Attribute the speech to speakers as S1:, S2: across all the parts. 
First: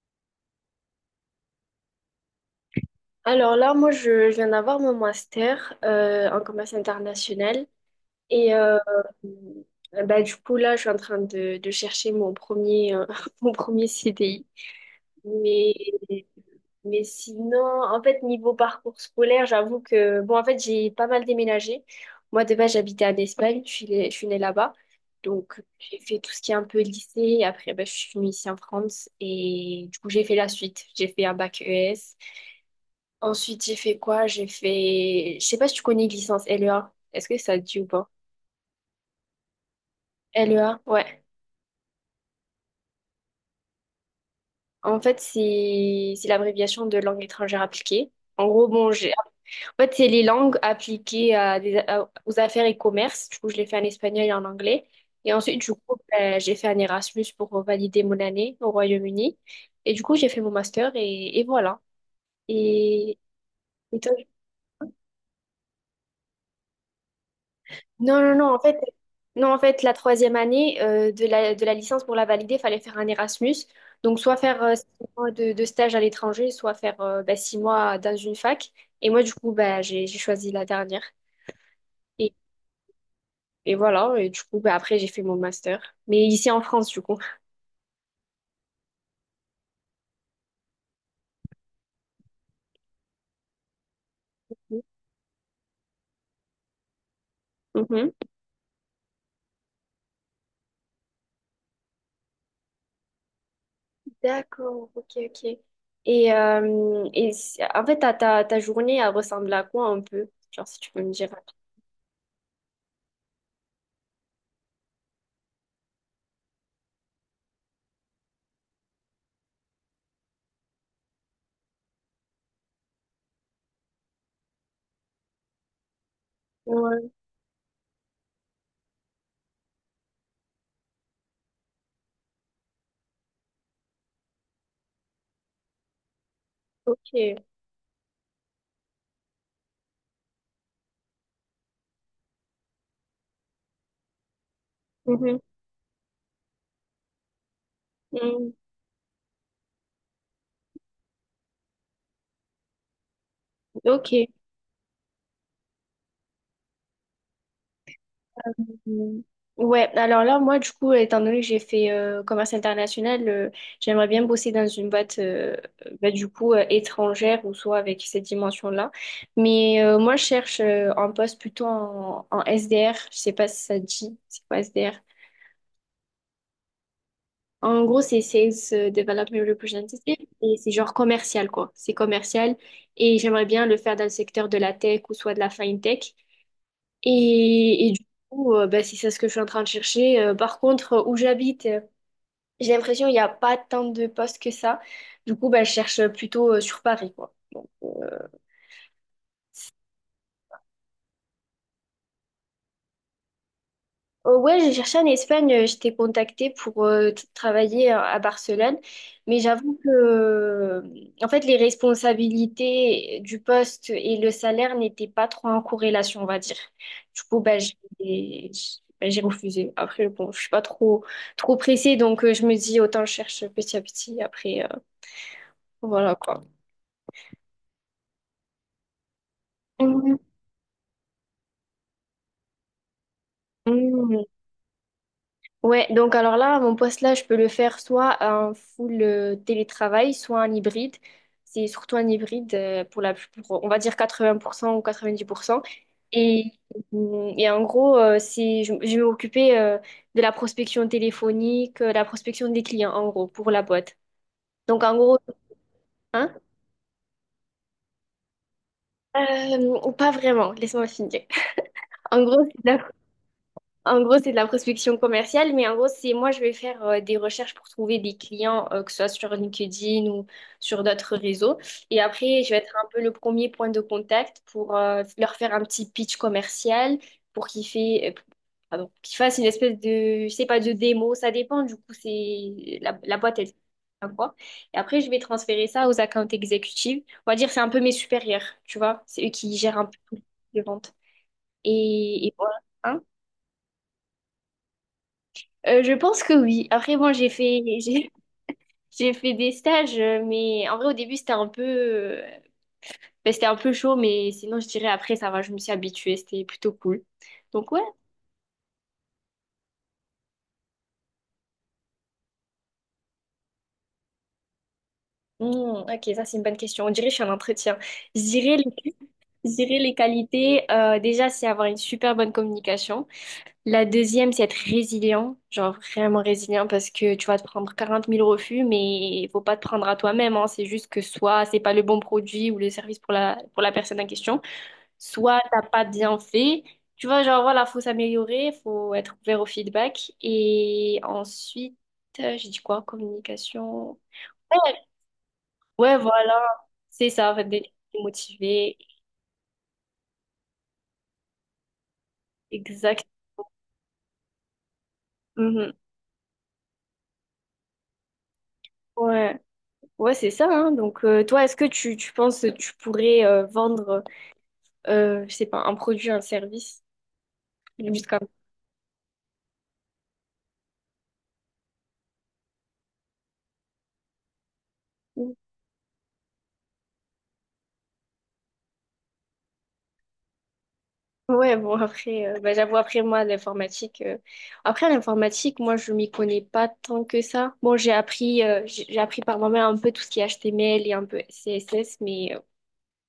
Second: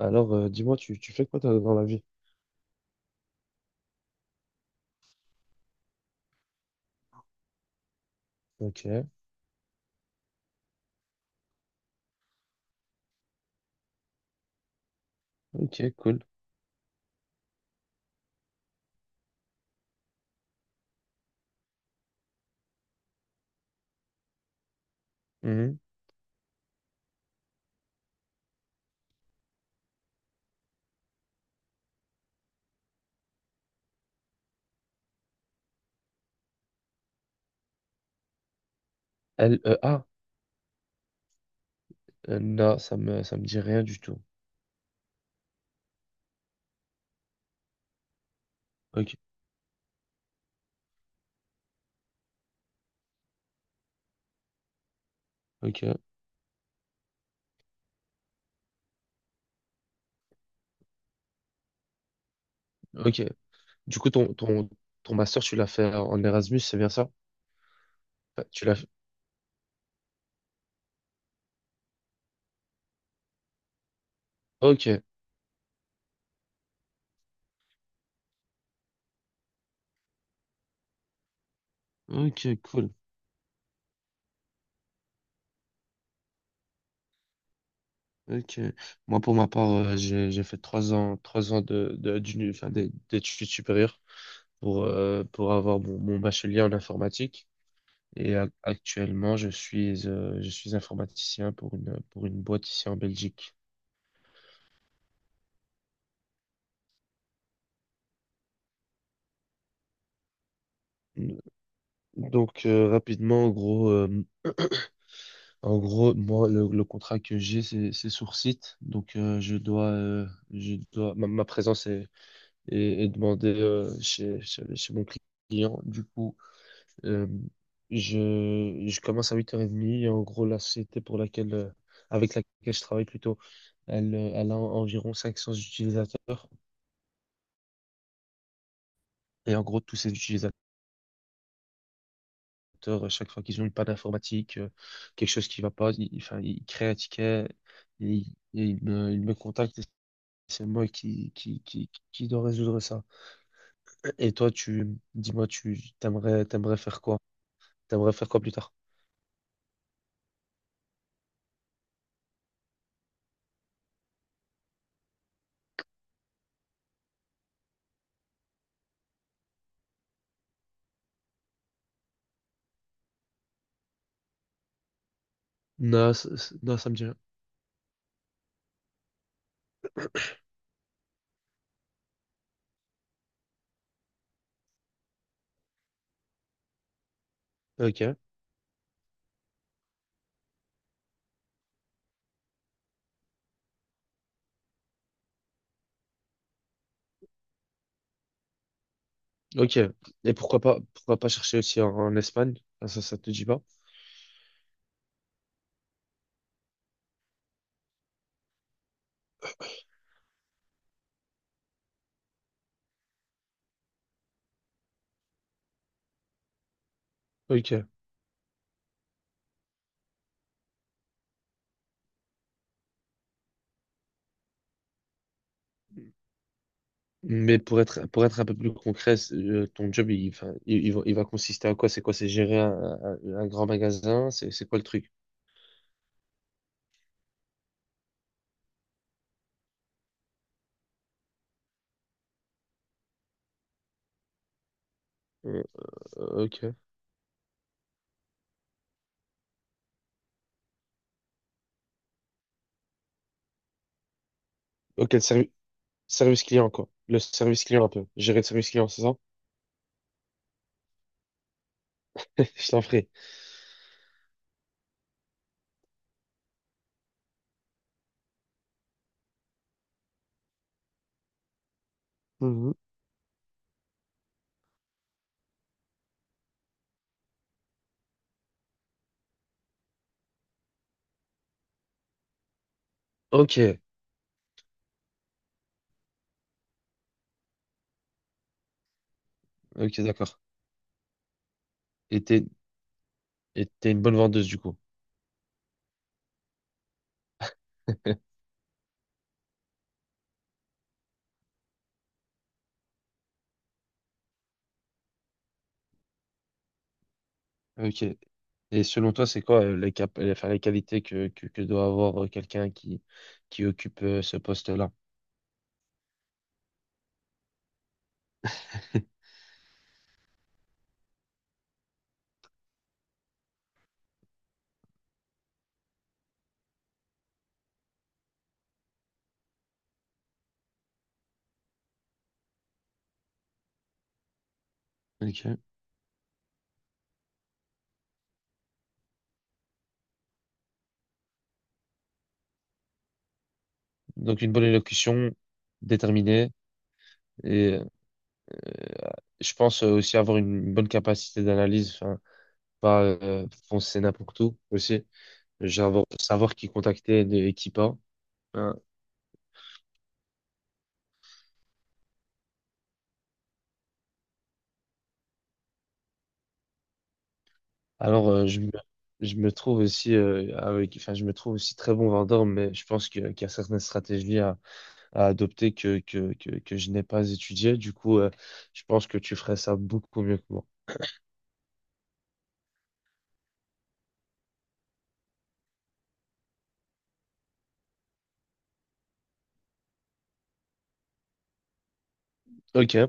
S1: Alors, dis-moi, tu fais quoi toi, dans la vie?
S2: Alors là, moi, je viens d'avoir mon master en commerce international. Et
S1: Ok,
S2: bah, du coup, là, je suis en train de, chercher mon premier CDI. Mais,
S1: ok, cool.
S2: mais sinon, en fait, niveau parcours scolaire, j'avoue que, bon, en fait, j'ai pas mal déménagé. Moi, de base, j'habitais en Espagne, je suis née là-bas. Donc,
S1: Mhm.
S2: j'ai fait tout ce qui est un peu lycée. Et après, bah, je suis venue ici en France. Et du coup, j'ai fait la suite. J'ai fait un bac ES. Ensuite, j'ai fait quoi? Je sais pas si tu connais licence LEA. Est-ce que ça te dit ou pas?
S1: L, E, A?
S2: LEA, ouais.
S1: Non, ça me dit rien du tout.
S2: En fait, c'est l'abréviation de langue étrangère appliquée. En gros, bon,
S1: Ok,
S2: En fait, c'est les langues appliquées aux affaires et commerces. Du coup, je l'ai fait en espagnol et en anglais. Et ensuite, du coup,
S1: ok,
S2: ben, j'ai fait un Erasmus pour valider mon année au Royaume-Uni. Et du coup, j'ai fait mon master et voilà. Et,
S1: ok. Du
S2: et
S1: coup,
S2: toi?
S1: ton master, tu l'as fait en Erasmus, c'est bien ça?
S2: Non, non,
S1: Enfin,
S2: non, en
S1: tu l'as
S2: fait,
S1: fait.
S2: non, en fait, la troisième année de la, licence pour la valider, il fallait faire un Erasmus. Donc, soit faire six
S1: Ok,
S2: mois de, stage à l'étranger, soit faire bah, six mois dans une fac. Et moi, du coup, bah, j'ai choisi la dernière. Et,
S1: ok, cool.
S2: et voilà, et du coup, bah, après, j'ai fait mon master. Mais ici en France, du coup.
S1: Ok. Moi, pour ma part, j'ai fait 3 ans, 3 ans d'enfin, d'd'études supérieures pour avoir mon bachelier en informatique.
S2: Mhm.
S1: Et actuellement, je suis informaticien pour une boîte ici en Belgique.
S2: D'accord, ok, ok. En fait, ta journée, elle ressemble à quoi un peu? Genre, si tu peux me dire.
S1: Donc rapidement, en gros, moi le contrat que j'ai c'est sur site, donc je dois, ma présence est demandée chez mon client. Du coup,
S2: Ouais,
S1: euh, je commence à huit heures 30 et en gros la société pour laquelle avec laquelle je travaille plutôt, elle elle a environ 500 utilisateurs
S2: ok.
S1: et en gros tous ces utilisateurs ordinateurs, chaque fois qu'ils ont une panne informatique, quelque
S2: Mhm.
S1: chose qui va pas, ils, enfin, ils créent un ticket,
S2: Mhm.
S1: ils me contactent et c'est moi qui dois résoudre ça.
S2: Ok.
S1: Et toi, tu, dis-moi, t'aimerais faire quoi? T'aimerais faire quoi plus tard?
S2: Mm. Ouais, alors là, moi, du coup, étant donné que j'ai fait commerce international, j'aimerais bien bosser dans une boîte, bah, du coup, étrangère ou soit avec cette dimension-là. Mais moi, je cherche un poste plutôt en, SDR. Je sais pas si ça te dit, c'est quoi SDR?
S1: Non, non, ça me dit rien.
S2: En gros, c'est Sales Development Representative et c'est genre commercial, quoi. C'est commercial et j'aimerais bien le faire dans le secteur de la tech ou soit de la fintech. Et
S1: Ok,
S2: du coup, bah, si c'est ça ce que je suis en train de chercher, par contre, où j'habite, j'ai l'impression qu'il n'y a pas tant de postes que ça. Du coup, bah, je cherche plutôt sur Paris, quoi. Donc. Euh,
S1: ok. Et pourquoi pas chercher aussi en, en Espagne? Ah, ça te dit pas?
S2: Ouais, j'ai cherché en Espagne, j'étais contactée pour travailler à Barcelone, mais j'avoue que en fait les responsabilités du poste et le salaire n'étaient pas trop en corrélation, on va dire. Du coup, bah,
S1: Ok.
S2: j'ai refusé. Après, bon, je suis pas trop trop pressée, donc je me dis autant je cherche petit à petit après voilà quoi.
S1: Mais pour être un peu plus concret, c'est, ton job, il, enfin, il va consister à quoi? C'est quoi? C'est gérer un, un grand
S2: Mhm.
S1: magasin? C'est quoi le truc?
S2: Ouais, donc alors là, mon poste là, je peux le faire soit en full télétravail, soit en hybride. C'est surtout un hybride pour pour, on va dire 80% ou 90%.
S1: Euh,
S2: Et,
S1: ok.
S2: et en gros, je vais m'occuper de la prospection téléphonique, la prospection des clients, en gros, pour la boîte. Donc en
S1: Ok,
S2: gros, hein,
S1: service client, quoi. Le service client, un peu. Gérer le service client, c'est ça?
S2: pas vraiment, laisse-moi finir. En gros, c'est
S1: Je
S2: de la
S1: t'en ferai.
S2: En gros, c'est de la prospection commerciale, mais en gros, c'est moi, je vais faire des recherches pour trouver des clients, que ce soit sur LinkedIn ou sur d'autres réseaux. Et après, je vais
S1: Mhm.
S2: être un peu le premier point de contact pour leur faire un petit pitch commercial pour qu'ils fait, pardon, qu'ils fassent une espèce de, je sais pas, de démo. Ça dépend, du coup, c'est la boîte, elle
S1: Ok,
S2: à quoi. Et après, je vais transférer ça aux accounts exécutives. On va dire, c'est un peu mes supérieurs, tu vois. C'est eux qui gèrent un
S1: ok,
S2: peu
S1: d'accord.
S2: les ventes.
S1: Et
S2: Et
S1: t'es,
S2: voilà. Hein?
S1: et t'es une bonne vendeuse, du coup.
S2: Je pense que oui. Après, bon, j'ai, j'ai fait des stages, mais en vrai, au début, c'était un peu chaud, mais sinon, je dirais après, ça va, je me suis habituée, c'était plutôt cool. Donc, ouais.
S1: Ok. Et selon toi, c'est quoi enfin, les qualités que doit avoir quelqu'un qui occupe ce poste-là?
S2: Hmm, ok, ça, c'est une bonne question. On dirait que je suis en entretien. Je dirais les qualités, déjà, c'est avoir une super bonne communication. La deuxième, c'est être résilient, genre vraiment résilient, parce que tu vas te prendre 40 000 refus, mais il faut pas te prendre à toi-même, hein. C'est juste que soit c'est pas le bon produit ou le service pour la personne en question. Soit
S1: Ok.
S2: t'as pas bien fait. Tu vois, genre voilà, faut s'améliorer, faut être ouvert au feedback. Et ensuite, j'ai dit quoi? Communication.
S1: Donc, une bonne
S2: Ouais,
S1: élocution,
S2: ouais, voilà,
S1: déterminée,
S2: c'est ça, en fait, d'être
S1: et
S2: motivé.
S1: euh, je pense aussi avoir une bonne capacité d'analyse, enfin, pas
S2: Exact.
S1: foncer n'importe où aussi.
S2: Mhm.
S1: J'adore savoir qui contacter de Equipa. Hein.
S2: Ouais, ouais, c'est ça, hein. Donc, toi, est-ce que tu penses que tu pourrais vendre, je sais pas, un produit, un service, juste comme...
S1: Alors, je me trouve aussi, avec, enfin, je me trouve aussi très bon vendeur, mais je pense que, qu'il y a certaines stratégies
S2: ça?
S1: à adopter que je n'ai pas étudiées. Du coup, je pense que tu ferais ça beaucoup mieux que moi.
S2: Ouais, bon, après, bah, j'avoue, après, moi, l'informatique, après, l'informatique, moi, je m'y connais pas tant que ça. Bon, j'ai appris par moi-même un peu tout ce qui est HTML et un peu CSS, mais,
S1: Ok,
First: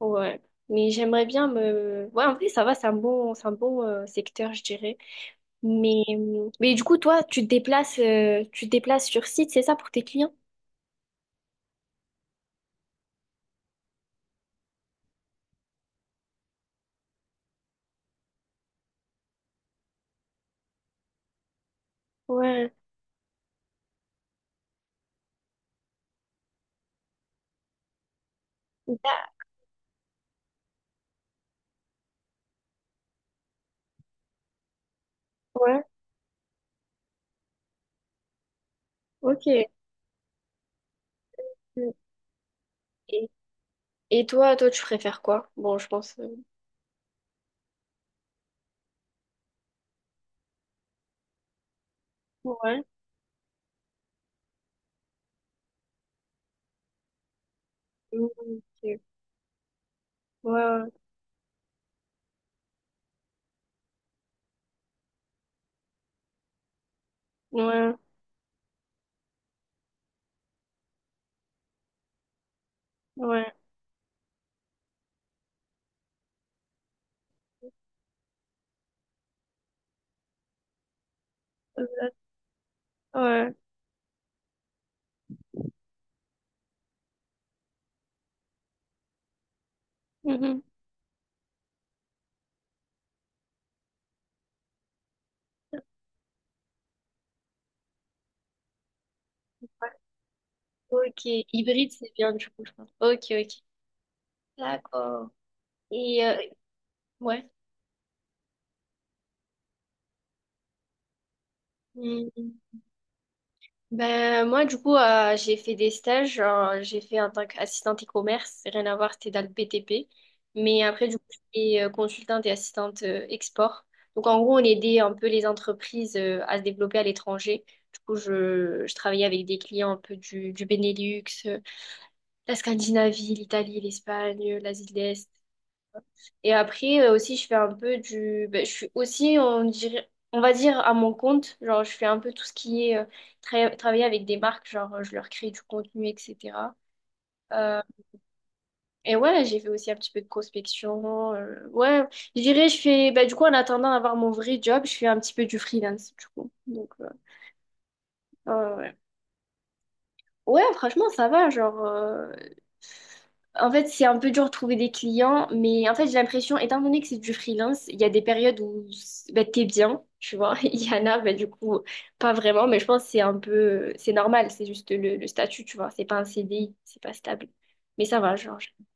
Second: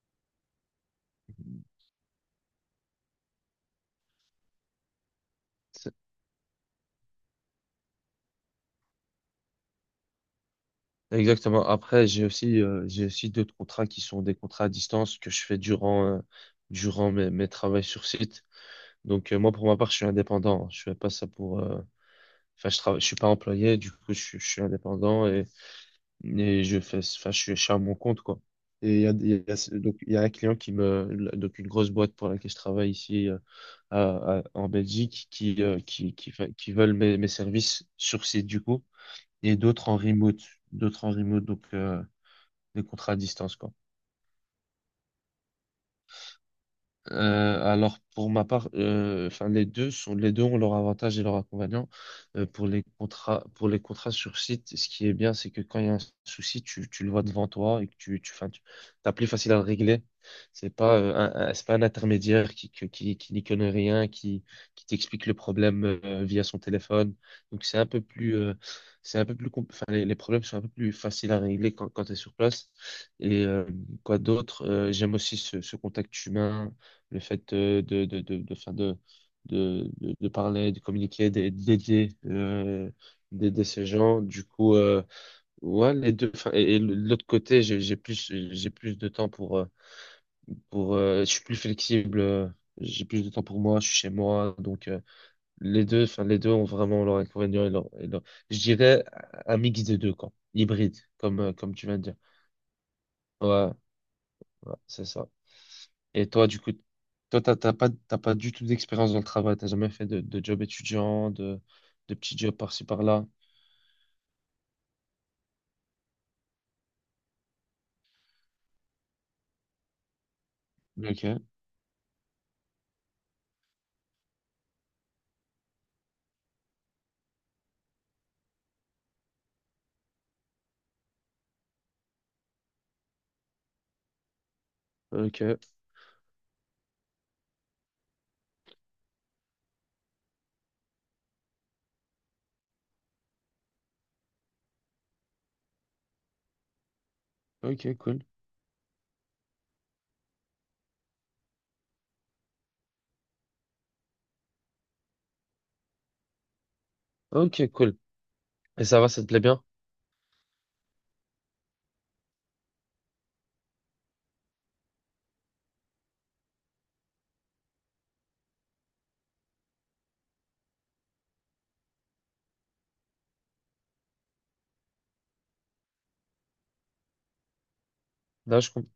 S2: ouais. Mais j'aimerais bien me, ouais, en vrai, ça va, c'est un bon, secteur, je dirais.
S1: C'est-
S2: Mais du coup, toi, tu te déplaces sur site, c'est ça, pour tes clients?
S1: exactement. Après, j'ai aussi d'autres contrats qui sont des contrats à distance que je fais durant, durant mes travaux sur site. Donc, moi, pour ma part, je suis indépendant. Je fais pas ça pour, enfin,
S2: Ouais.
S1: je travaille, je suis pas employé, du coup, je suis indépendant et je fais, enfin, je suis à mon compte, quoi. Et
S2: Da-
S1: donc, il y a un client qui me, donc, une grosse boîte pour laquelle je travaille ici, en Belgique, qui,
S2: Ouais,
S1: qui veulent mes, mes services sur site, du coup, et
S2: ok.
S1: d'autres en remote, donc,
S2: Mm.
S1: des contrats à
S2: Et,
S1: distance, quoi.
S2: et toi, tu préfères quoi? Bon, je pense.
S1: Alors pour ma part, enfin les deux ont leurs avantages et leurs inconvénients.
S2: Ouais.
S1: Pour les contrats sur site, ce qui est bien, c'est que quand il y a un souci, tu le vois devant toi et que
S2: Mm,
S1: enfin, tu
S2: ok.
S1: t'as plus facile à le régler.
S2: Ouais,
S1: C'est
S2: ouais,
S1: pas un, c'est pas un intermédiaire qui n'y connaît rien, qui t'explique le problème via son téléphone. Donc c'est un
S2: ouais,
S1: peu plus enfin les problèmes sont un peu plus faciles à régler quand tu es sur place. Et
S2: ouais,
S1: quoi d'autre? J'aime aussi ce, ce contact humain, le fait enfin, de parler, de communiquer, d'aider, d'aider euh,
S2: ouais.
S1: d'aider ces gens. Du coup, ouais, les deux. Enfin, et de l'autre côté, j'ai plus de temps pour,
S2: Mhm.
S1: je suis plus flexible. J'ai plus de temps pour moi, je suis chez moi, donc les deux, enfin les deux ont vraiment leur inconvénient je dirais un mix des deux, quoi, hybride,
S2: Ok,
S1: comme comme tu
S2: hybride,
S1: viens de
S2: c'est
S1: dire.
S2: bien du coup, je pense. Ok, ok.
S1: Ouais, ouais, c'est ça.
S2: D'accord. Et
S1: Et toi, du coup, toi,
S2: ouais.
S1: t'as pas du tout d'expérience dans le travail, t'as jamais fait de job étudiant, de petits
S2: Hmm.
S1: jobs par-ci par-là.
S2: Ben, moi, du coup, j'ai fait des stages. J'ai fait en tant qu'assistante e-commerce. Rien à voir, c'était dans le BTP. Mais après, du coup,
S1: Ok,
S2: j'étais consultante et assistante export. Donc, en gros, on aidait un peu les entreprises à se développer à l'étranger. Du coup, je travaillais avec des clients un peu du Benelux, la Scandinavie, l'Italie, l'Espagne, l'Asie de l'Est.
S1: ok,
S2: Et après aussi, je fais un peu du... ben, je suis aussi, on dirait, on va dire, à mon compte. Genre, je fais un peu tout ce qui est travailler avec des marques, genre, je leur crée du contenu, etc. Euh,
S1: ok, cool.
S2: et ouais, j'ai fait aussi un petit peu de prospection. Ouais, je dirais, ben, du coup, en attendant d'avoir mon vrai job, je fais un petit peu du freelance, du coup. Donc,
S1: Ok, cool.
S2: ouais, ouais,
S1: Et
S2: ouais.
S1: ça va, ça te plaît bien?
S2: Ouais, franchement, ça va. Genre, en fait, c'est un peu dur de trouver des clients, mais en fait, j'ai l'impression, étant donné que c'est du freelance, il y a des périodes où bah, t'es bien, tu vois. Il y en a, bah, du coup, pas vraiment, mais je pense que c'est un peu, c'est normal, c'est juste le statut, tu vois. C'est pas un CDI, c'est pas stable. Mais ça va, genre.
S1: Là, je comprends.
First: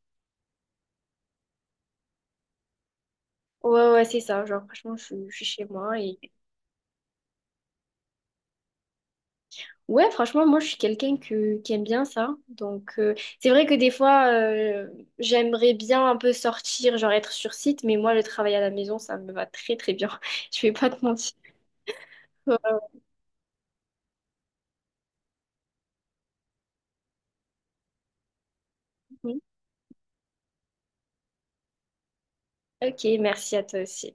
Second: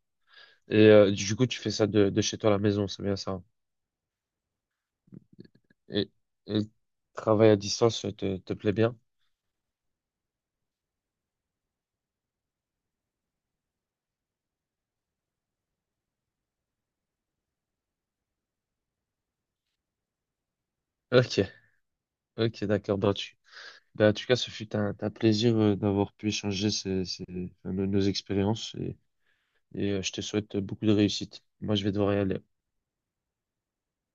S1: Et du coup, tu fais ça de chez toi à la maison, c'est bien ça, hein?
S2: Ouais, ouais, c'est ça. Genre, franchement, je suis chez moi.
S1: Et, et le travail à distance te plaît bien?
S2: Ouais, franchement, moi, je suis quelqu'un qui aime bien ça. Donc, c'est vrai que des fois, j'aimerais bien un peu sortir, genre être sur site, mais moi, le travail à la maison, ça me va très, très bien. Je vais pas te mentir.
S1: Ok, ok, d'accord. Ben, ben, en tout cas, ce fut un plaisir d'avoir pu échanger enfin, nos, nos expériences. Et
S2: Mhm.
S1: je te souhaite beaucoup de réussite. Moi, je vais devoir y aller.
S2: Ok, merci à toi aussi.